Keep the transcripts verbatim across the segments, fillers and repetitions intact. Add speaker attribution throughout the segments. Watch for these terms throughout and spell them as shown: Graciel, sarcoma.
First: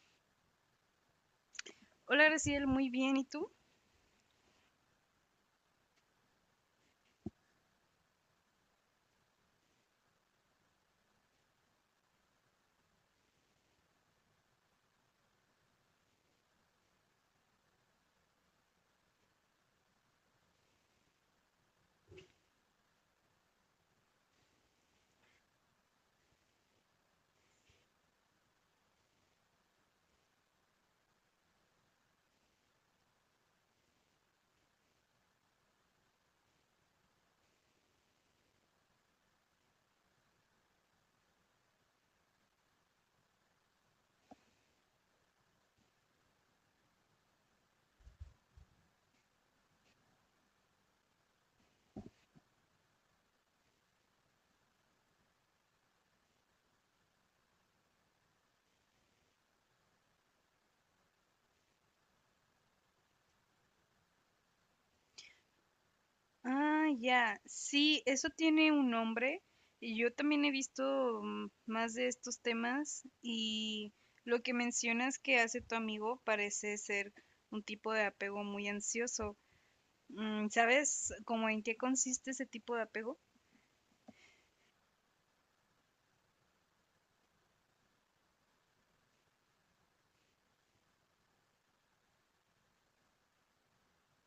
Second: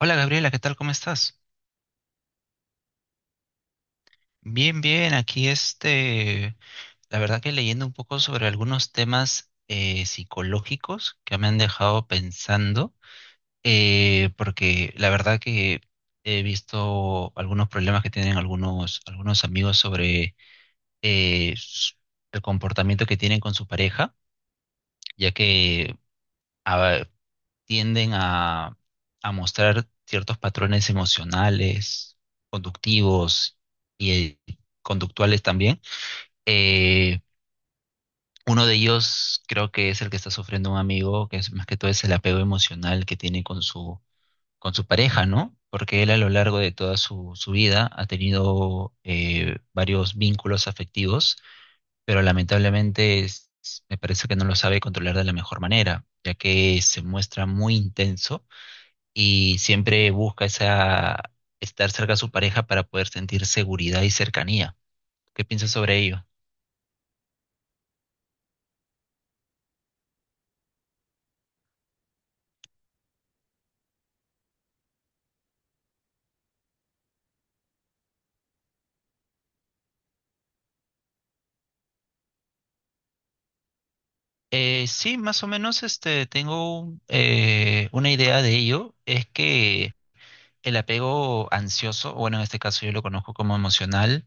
Speaker 1: Hola Gabriela, ¿qué tal? ¿Cómo estás?
Speaker 2: Hola, Graciel, muy bien. ¿Y tú?
Speaker 1: Bien, bien, aquí este, la verdad que leyendo un poco sobre algunos temas eh, psicológicos que me han dejado pensando, eh, porque la verdad que he visto algunos problemas que tienen algunos, algunos amigos sobre eh, s- el comportamiento que tienen con su pareja, ya que ah, tienden a, a mostrar ciertos patrones emocionales, conductivos y eh, conductuales también. Eh, Uno de ellos creo que es el que está sufriendo un amigo, que es más que todo es el apego emocional que tiene con su, con su pareja, ¿no? Porque él a lo largo de toda su, su vida ha tenido eh, varios vínculos afectivos, pero lamentablemente es- me parece que no lo sabe controlar de la mejor manera, ya que se muestra muy intenso y siempre busca esa, estar cerca de su pareja para poder sentir seguridad y cercanía. ¿Qué piensas sobre ello?
Speaker 2: Ah, ya. Sí, eso tiene un nombre. Y yo también he visto mm, más de estos temas. Y lo que mencionas que hace tu amigo parece ser un tipo de apego muy ansioso. Mm, ¿Sabes cómo en qué consiste ese tipo de apego?
Speaker 1: Eh, sí, más o menos este, tengo un, eh, una idea de ello. Es que el apego ansioso, o bueno, en este caso yo lo conozco como emocional,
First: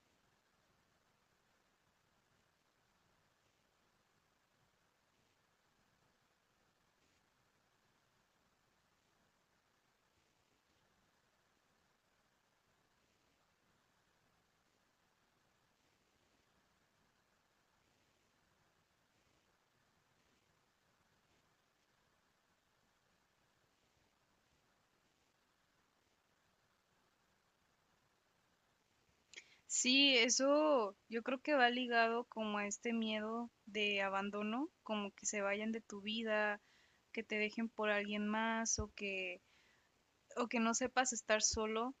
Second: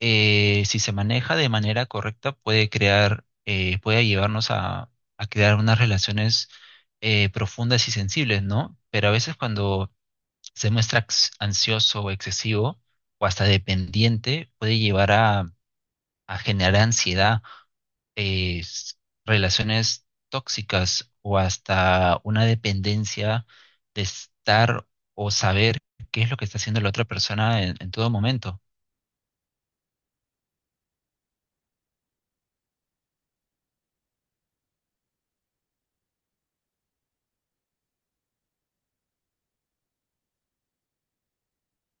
Speaker 1: eh, si se maneja de manera correcta puede crear, eh, puede llevarnos a, a crear unas relaciones eh, profundas y sensibles, ¿no? Pero a veces cuando se muestra ax- ansioso o excesivo o hasta dependiente, puede llevar a, a generar ansiedad, eh, s- relaciones tóxicas o hasta una dependencia de estar o saber qué es lo que está haciendo la otra persona en, en todo momento.
Speaker 2: Sí, eso yo creo que va ligado como a este miedo de abandono, como que se vayan de tu vida, que te dejen por alguien más o que o que no sepas estar solo,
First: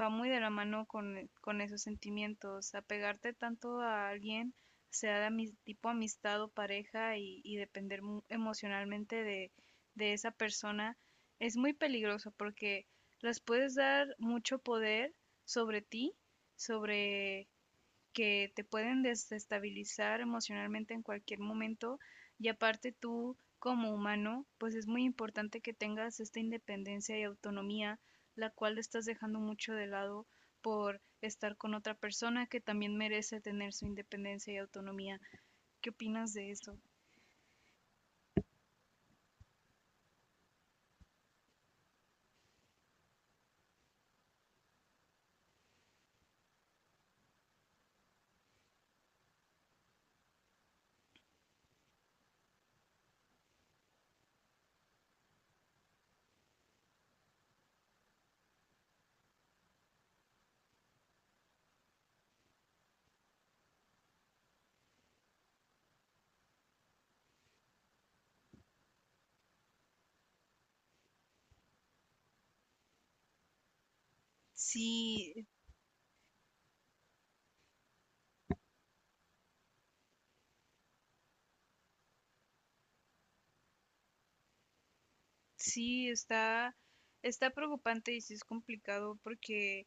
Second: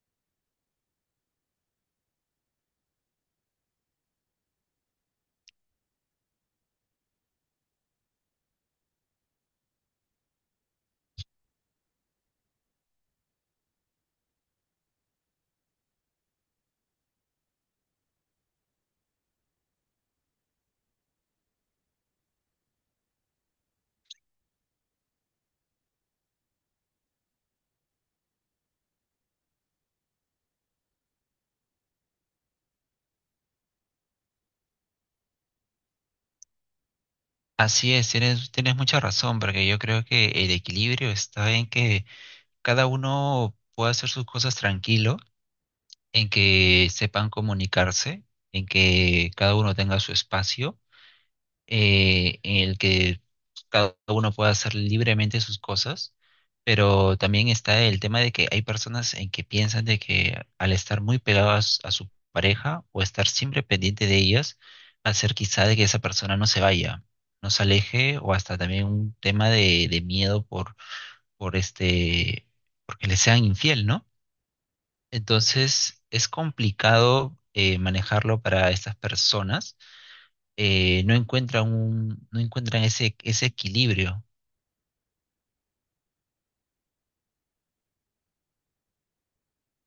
Speaker 2: va muy de la mano con, eh, con esos sentimientos. Apegarte tanto a alguien, sea de ami- tipo amistad o pareja, y, y depender mu- emocionalmente de, de esa persona, es muy peligroso porque las puedes dar mucho poder sobre ti, sobre que te pueden desestabilizar emocionalmente en cualquier momento, y aparte tú como humano, pues es muy importante que tengas esta independencia y autonomía, la cual estás dejando mucho de lado por estar con otra persona que también merece tener su independencia y autonomía. ¿Qué opinas de eso?
Speaker 1: Así es, tienes, tienes mucha razón, porque yo creo que el equilibrio está en que cada uno pueda hacer sus cosas tranquilo, en que sepan comunicarse, en que cada uno tenga su espacio eh, en el que cada uno pueda hacer libremente sus cosas, pero también está el tema de que hay personas en que piensan de que al estar muy pegadas a su pareja o estar siempre pendiente de ellas, va a ser quizá de que esa persona no se vaya, no se aleje o hasta también un tema de, de miedo por, por este, porque le sean infiel, ¿no?
Speaker 2: Sí,
Speaker 1: Entonces es complicado eh, manejarlo para estas personas eh, no encuentran un, no encuentran ese, ese equilibrio.
Speaker 2: sí, está, está preocupante y sí es complicado porque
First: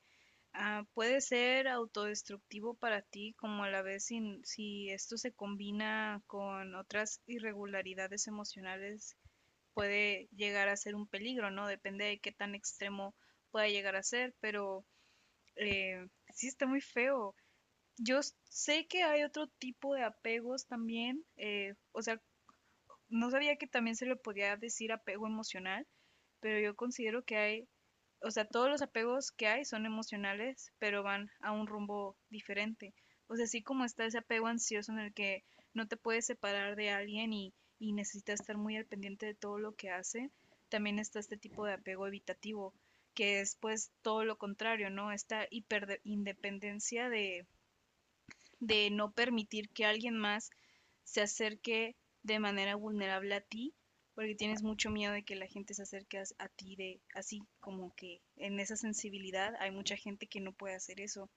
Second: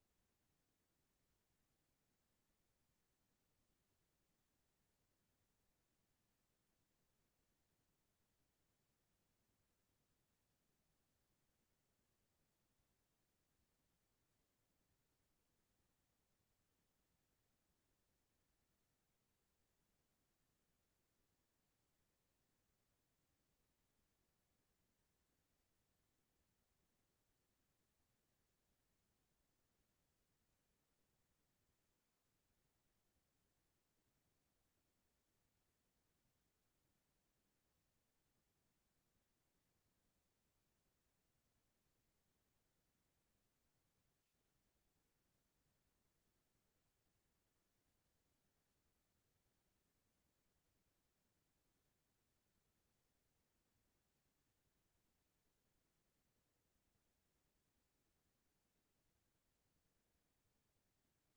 Speaker 2: ah, puede ser autodestructivo para ti, como a la vez si, si esto se combina con otras irregularidades emocionales, puede llegar a ser un peligro, ¿no? Depende de qué tan extremo pueda llegar a ser, pero eh, sí está muy feo. Yo s- sé que hay otro tipo de apegos también, eh, o sea, no sabía que también se le podía decir apego emocional, pero yo considero que hay, o sea, todos los apegos que hay son emocionales, pero van a un rumbo diferente. O sea, así como está ese apego ansioso en el que no te puedes separar de alguien, y, y necesitas estar muy al pendiente de todo lo que hace, también está este tipo de apego evitativo, que es pues todo lo contrario, ¿no? Esta hiperindependencia de, de no permitir que alguien más se acerque de manera vulnerable a ti, porque tienes mucho miedo de que la gente se acerque a ti, de así como que en esa sensibilidad hay mucha gente que no puede hacer eso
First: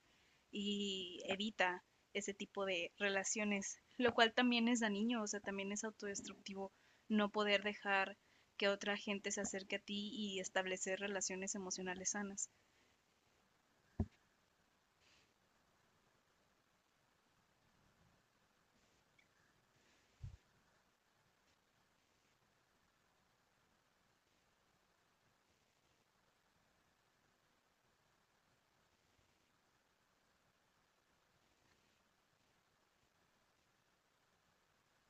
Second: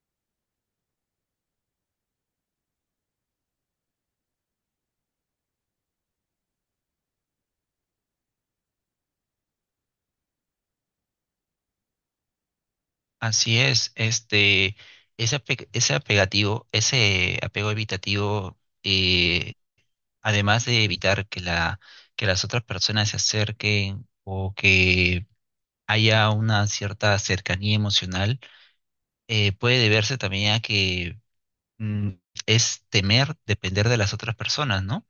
Speaker 2: y evita ese tipo de relaciones, lo cual también es dañino, o sea, también es autodestructivo no poder dejar que otra gente se acerque a ti y establecer relaciones emocionales sanas.
Speaker 1: Así es, este, ese, ape- ese apegativo, ese apego evitativo, eh, además de evitar que la, que las otras personas se acerquen o que haya una cierta cercanía emocional, eh, puede deberse también a que mm, es temer depender de las otras personas, ¿no?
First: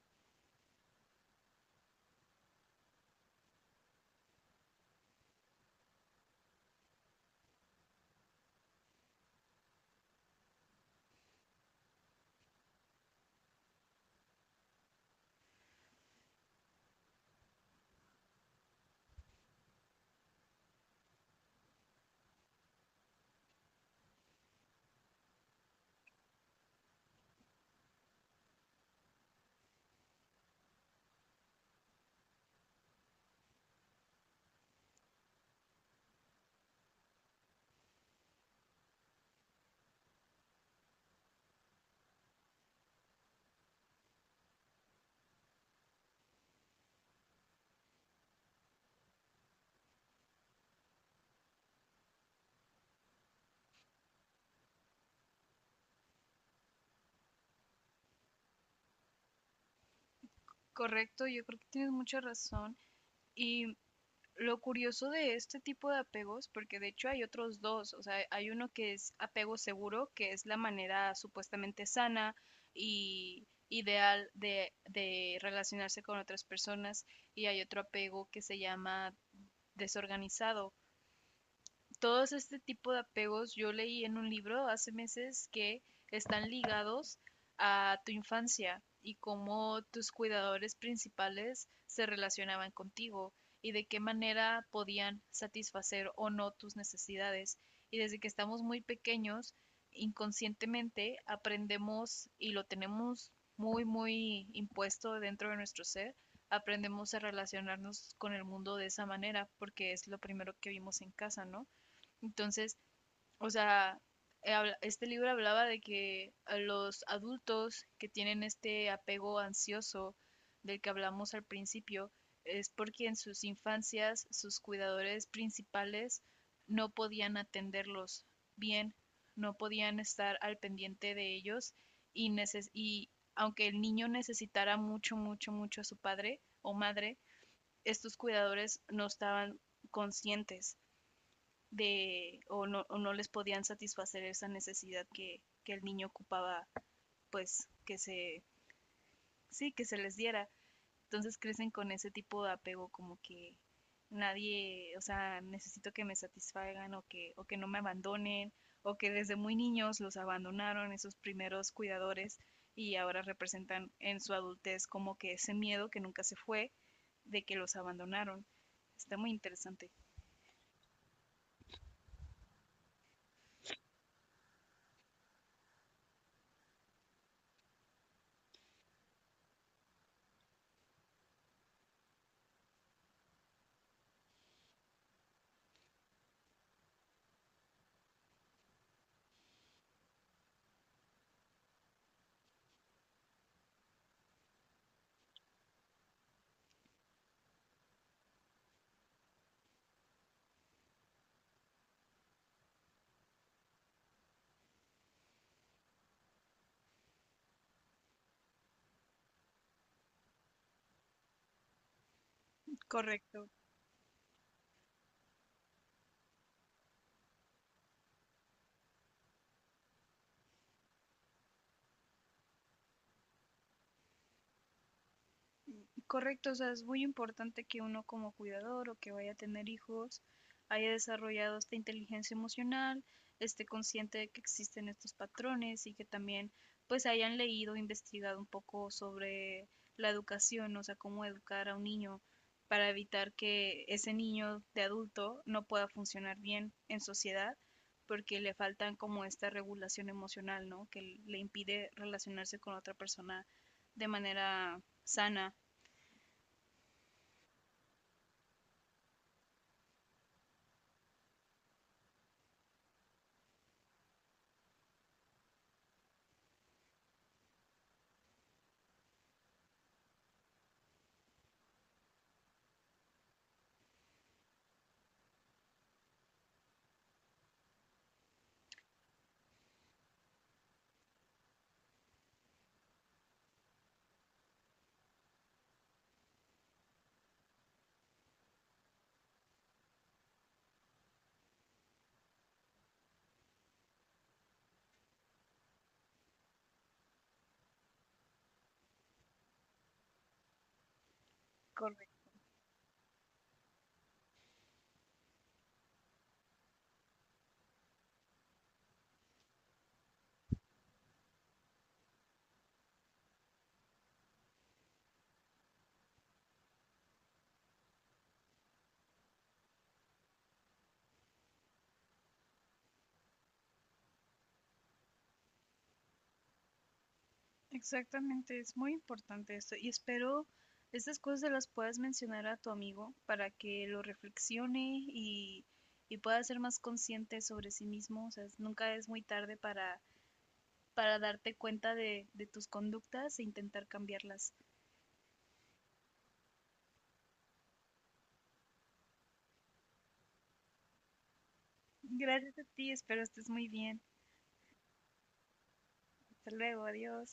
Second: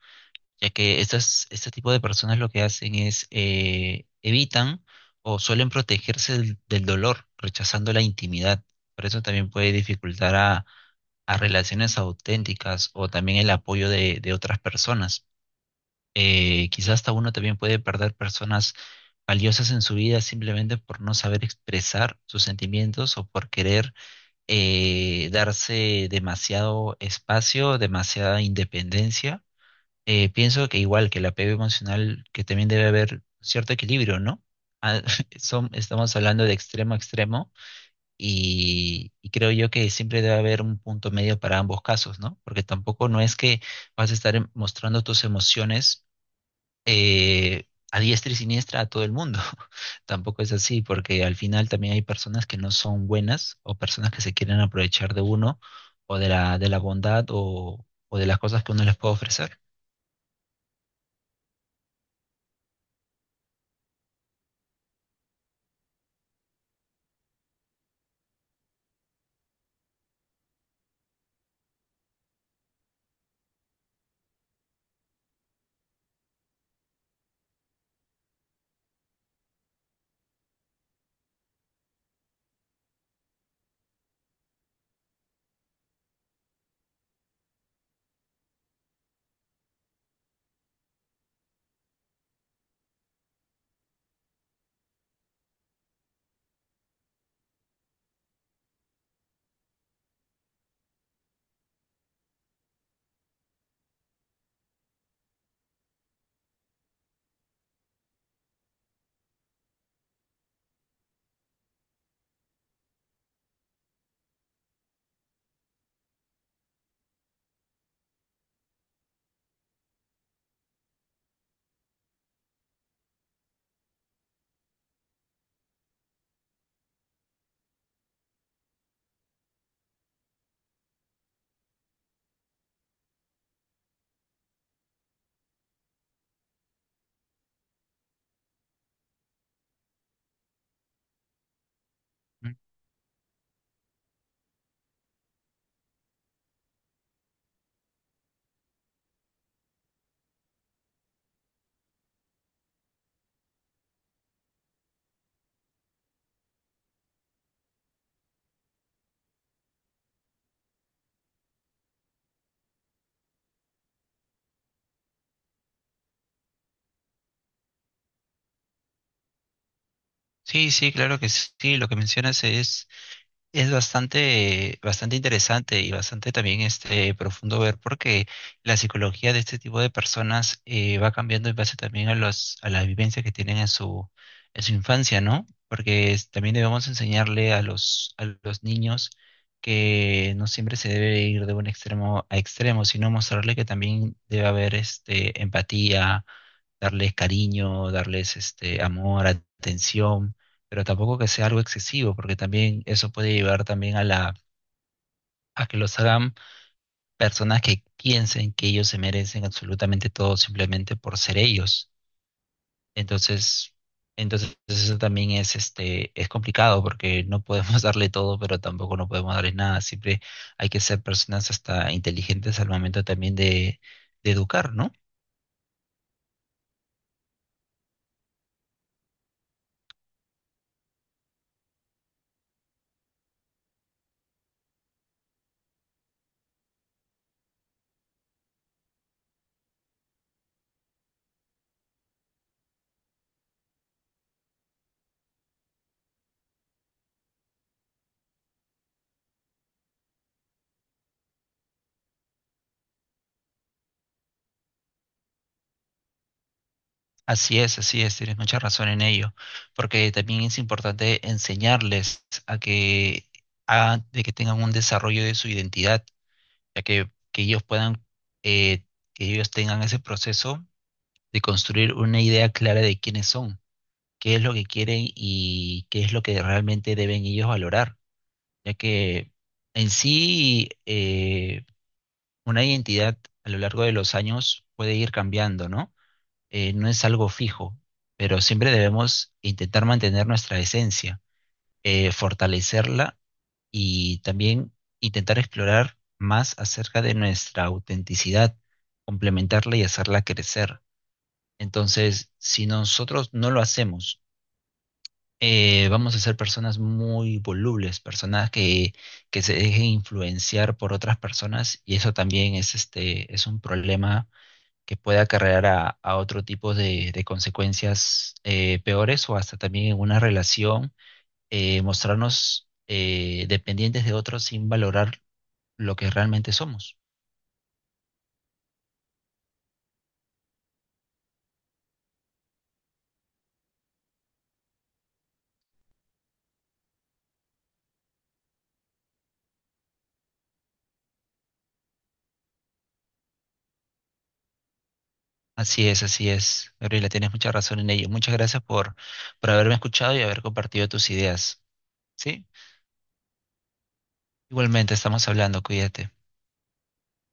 Speaker 1: Ya que estas, este tipo de personas lo que hacen es eh, evitan o suelen protegerse del, del dolor, rechazando la intimidad. Por eso también puede dificultar a, a relaciones auténticas o también el apoyo de, de otras personas. Eh, quizás hasta uno también puede perder personas valiosas en su vida simplemente por no saber expresar sus sentimientos o por querer eh, darse demasiado espacio, demasiada independencia eh, pienso que igual que el apego emocional, que también debe haber cierto equilibrio, ¿no? Ah, son- estamos hablando de extremo a extremo y, y creo yo que siempre debe haber un punto medio para ambos casos, ¿no? Porque tampoco no es que vas a estar em- mostrando tus emociones eh, a diestra y siniestra a todo el mundo. Tampoco es así, porque al final también hay personas que no son buenas o personas que se quieren aprovechar de uno o de la, de la bondad o, o de las cosas que uno les puede ofrecer.
Speaker 2: Correcto, yo creo que tienes mucha razón. Y lo curioso de este tipo de apegos, porque de hecho hay otros dos, o sea, hay uno que es apego seguro, que es la manera supuestamente sana y ideal de, de relacionarse con otras personas, y hay otro apego que se llama desorganizado. Todos este tipo de apegos, yo leí en un libro hace meses que están ligados a tu infancia y cómo tus cuidadores principales se relacionaban contigo y de qué manera podían satisfacer o no tus necesidades. Y desde que estamos muy pequeños, inconscientemente aprendemos y lo tenemos muy, muy impuesto dentro de nuestro ser, aprendemos a relacionarnos con el mundo de esa manera porque es lo primero que vimos en casa, ¿no? Entonces, o sea, eh, habla- este libro hablaba de que a los adultos que tienen este apego ansioso del que hablamos al principio es porque en sus infancias sus cuidadores principales no podían atenderlos bien, no podían estar al pendiente de ellos y, neces- y aunque el niño necesitara mucho, mucho, mucho a su padre o madre, estos cuidadores no estaban conscientes de o no, o no les podían satisfacer esa necesidad que, que el niño ocupaba, pues que se, sí, que se les diera. Entonces crecen con ese tipo de apego como que nadie, o sea, necesito que me satisfagan o que, o que no me abandonen, o que desde muy niños los abandonaron esos primeros cuidadores y ahora representan en su adultez como que ese miedo que nunca se fue de que los abandonaron. Está muy interesante.
Speaker 1: Sí, sí, claro que sí. Sí, lo que mencionas es, es bastante, bastante interesante y bastante también este, profundo ver porque la psicología de este tipo de personas eh, va cambiando en base también a los, a la vivencia que tienen en su, en su infancia, ¿no? Porque es- también debemos enseñarle a los, a los niños que no siempre se debe ir de un extremo a extremo, sino mostrarle que también debe haber este, empatía, darles cariño, darles este, amor, atención pero tampoco que sea algo excesivo, porque también eso puede llevar también a la, a que los hagan personas que piensen que ellos se merecen absolutamente todo simplemente por ser ellos.
Speaker 2: Correcto.
Speaker 1: Entonces, entonces eso también es este, es complicado porque no podemos darle todo, pero tampoco no podemos darle nada. Siempre hay que ser personas hasta inteligentes al momento también de, de educar, ¿no?
Speaker 2: Correcto, o sea, es muy importante que uno como cuidador o que vaya a tener hijos haya desarrollado esta inteligencia emocional, esté consciente de que existen estos patrones y que también pues hayan leído, investigado un poco sobre la educación, o sea, cómo educar a un niño para evitar que ese niño de adulto no pueda funcionar bien en sociedad porque le faltan como esta regulación emocional, ¿no? Que le impide relacionarse con otra persona de manera sana.
Speaker 1: Así es, así es, tienes mucha razón en ello, porque también es importante enseñarles a que, a- de que tengan un desarrollo de su identidad, ya que, que ellos puedan, eh, que ellos tengan ese proceso de construir una idea clara de quiénes son, qué es lo que quieren y qué es lo que realmente deben ellos valorar, ya que en sí eh, una identidad a lo largo de los años puede ir cambiando, ¿no? Eh, no es algo fijo, pero siempre debemos intentar mantener nuestra esencia, eh, fortalecerla y también intentar explorar más acerca de nuestra autenticidad, complementarla y hacerla crecer.
Speaker 2: Correcto.
Speaker 1: Entonces, si nosotros no lo hacemos, eh, vamos a ser personas muy volubles, personas que, que se dejen influenciar por otras personas y eso también es, este, es un problema que puede acarrear a, a otro tipo de, de consecuencias eh, peores o hasta también en una relación, eh, mostrarnos eh, dependientes de otros sin valorar lo que realmente somos.
Speaker 2: Exactamente, es muy importante esto y espero estas cosas se las puedas mencionar a tu amigo para que lo reflexione y, y pueda ser más consciente sobre sí mismo. O sea, nunca es muy tarde para, para darte cuenta de, de tus conductas e intentar cambiarlas.
Speaker 1: Así es, así es. Gabriela, tienes mucha razón en ello. Muchas gracias por, por haberme escuchado y haber compartido tus ideas. ¿Sí?
Speaker 2: Gracias a ti, espero estés muy bien.
Speaker 1: Igualmente, estamos hablando, cuídate.
Speaker 2: Hasta luego, adiós.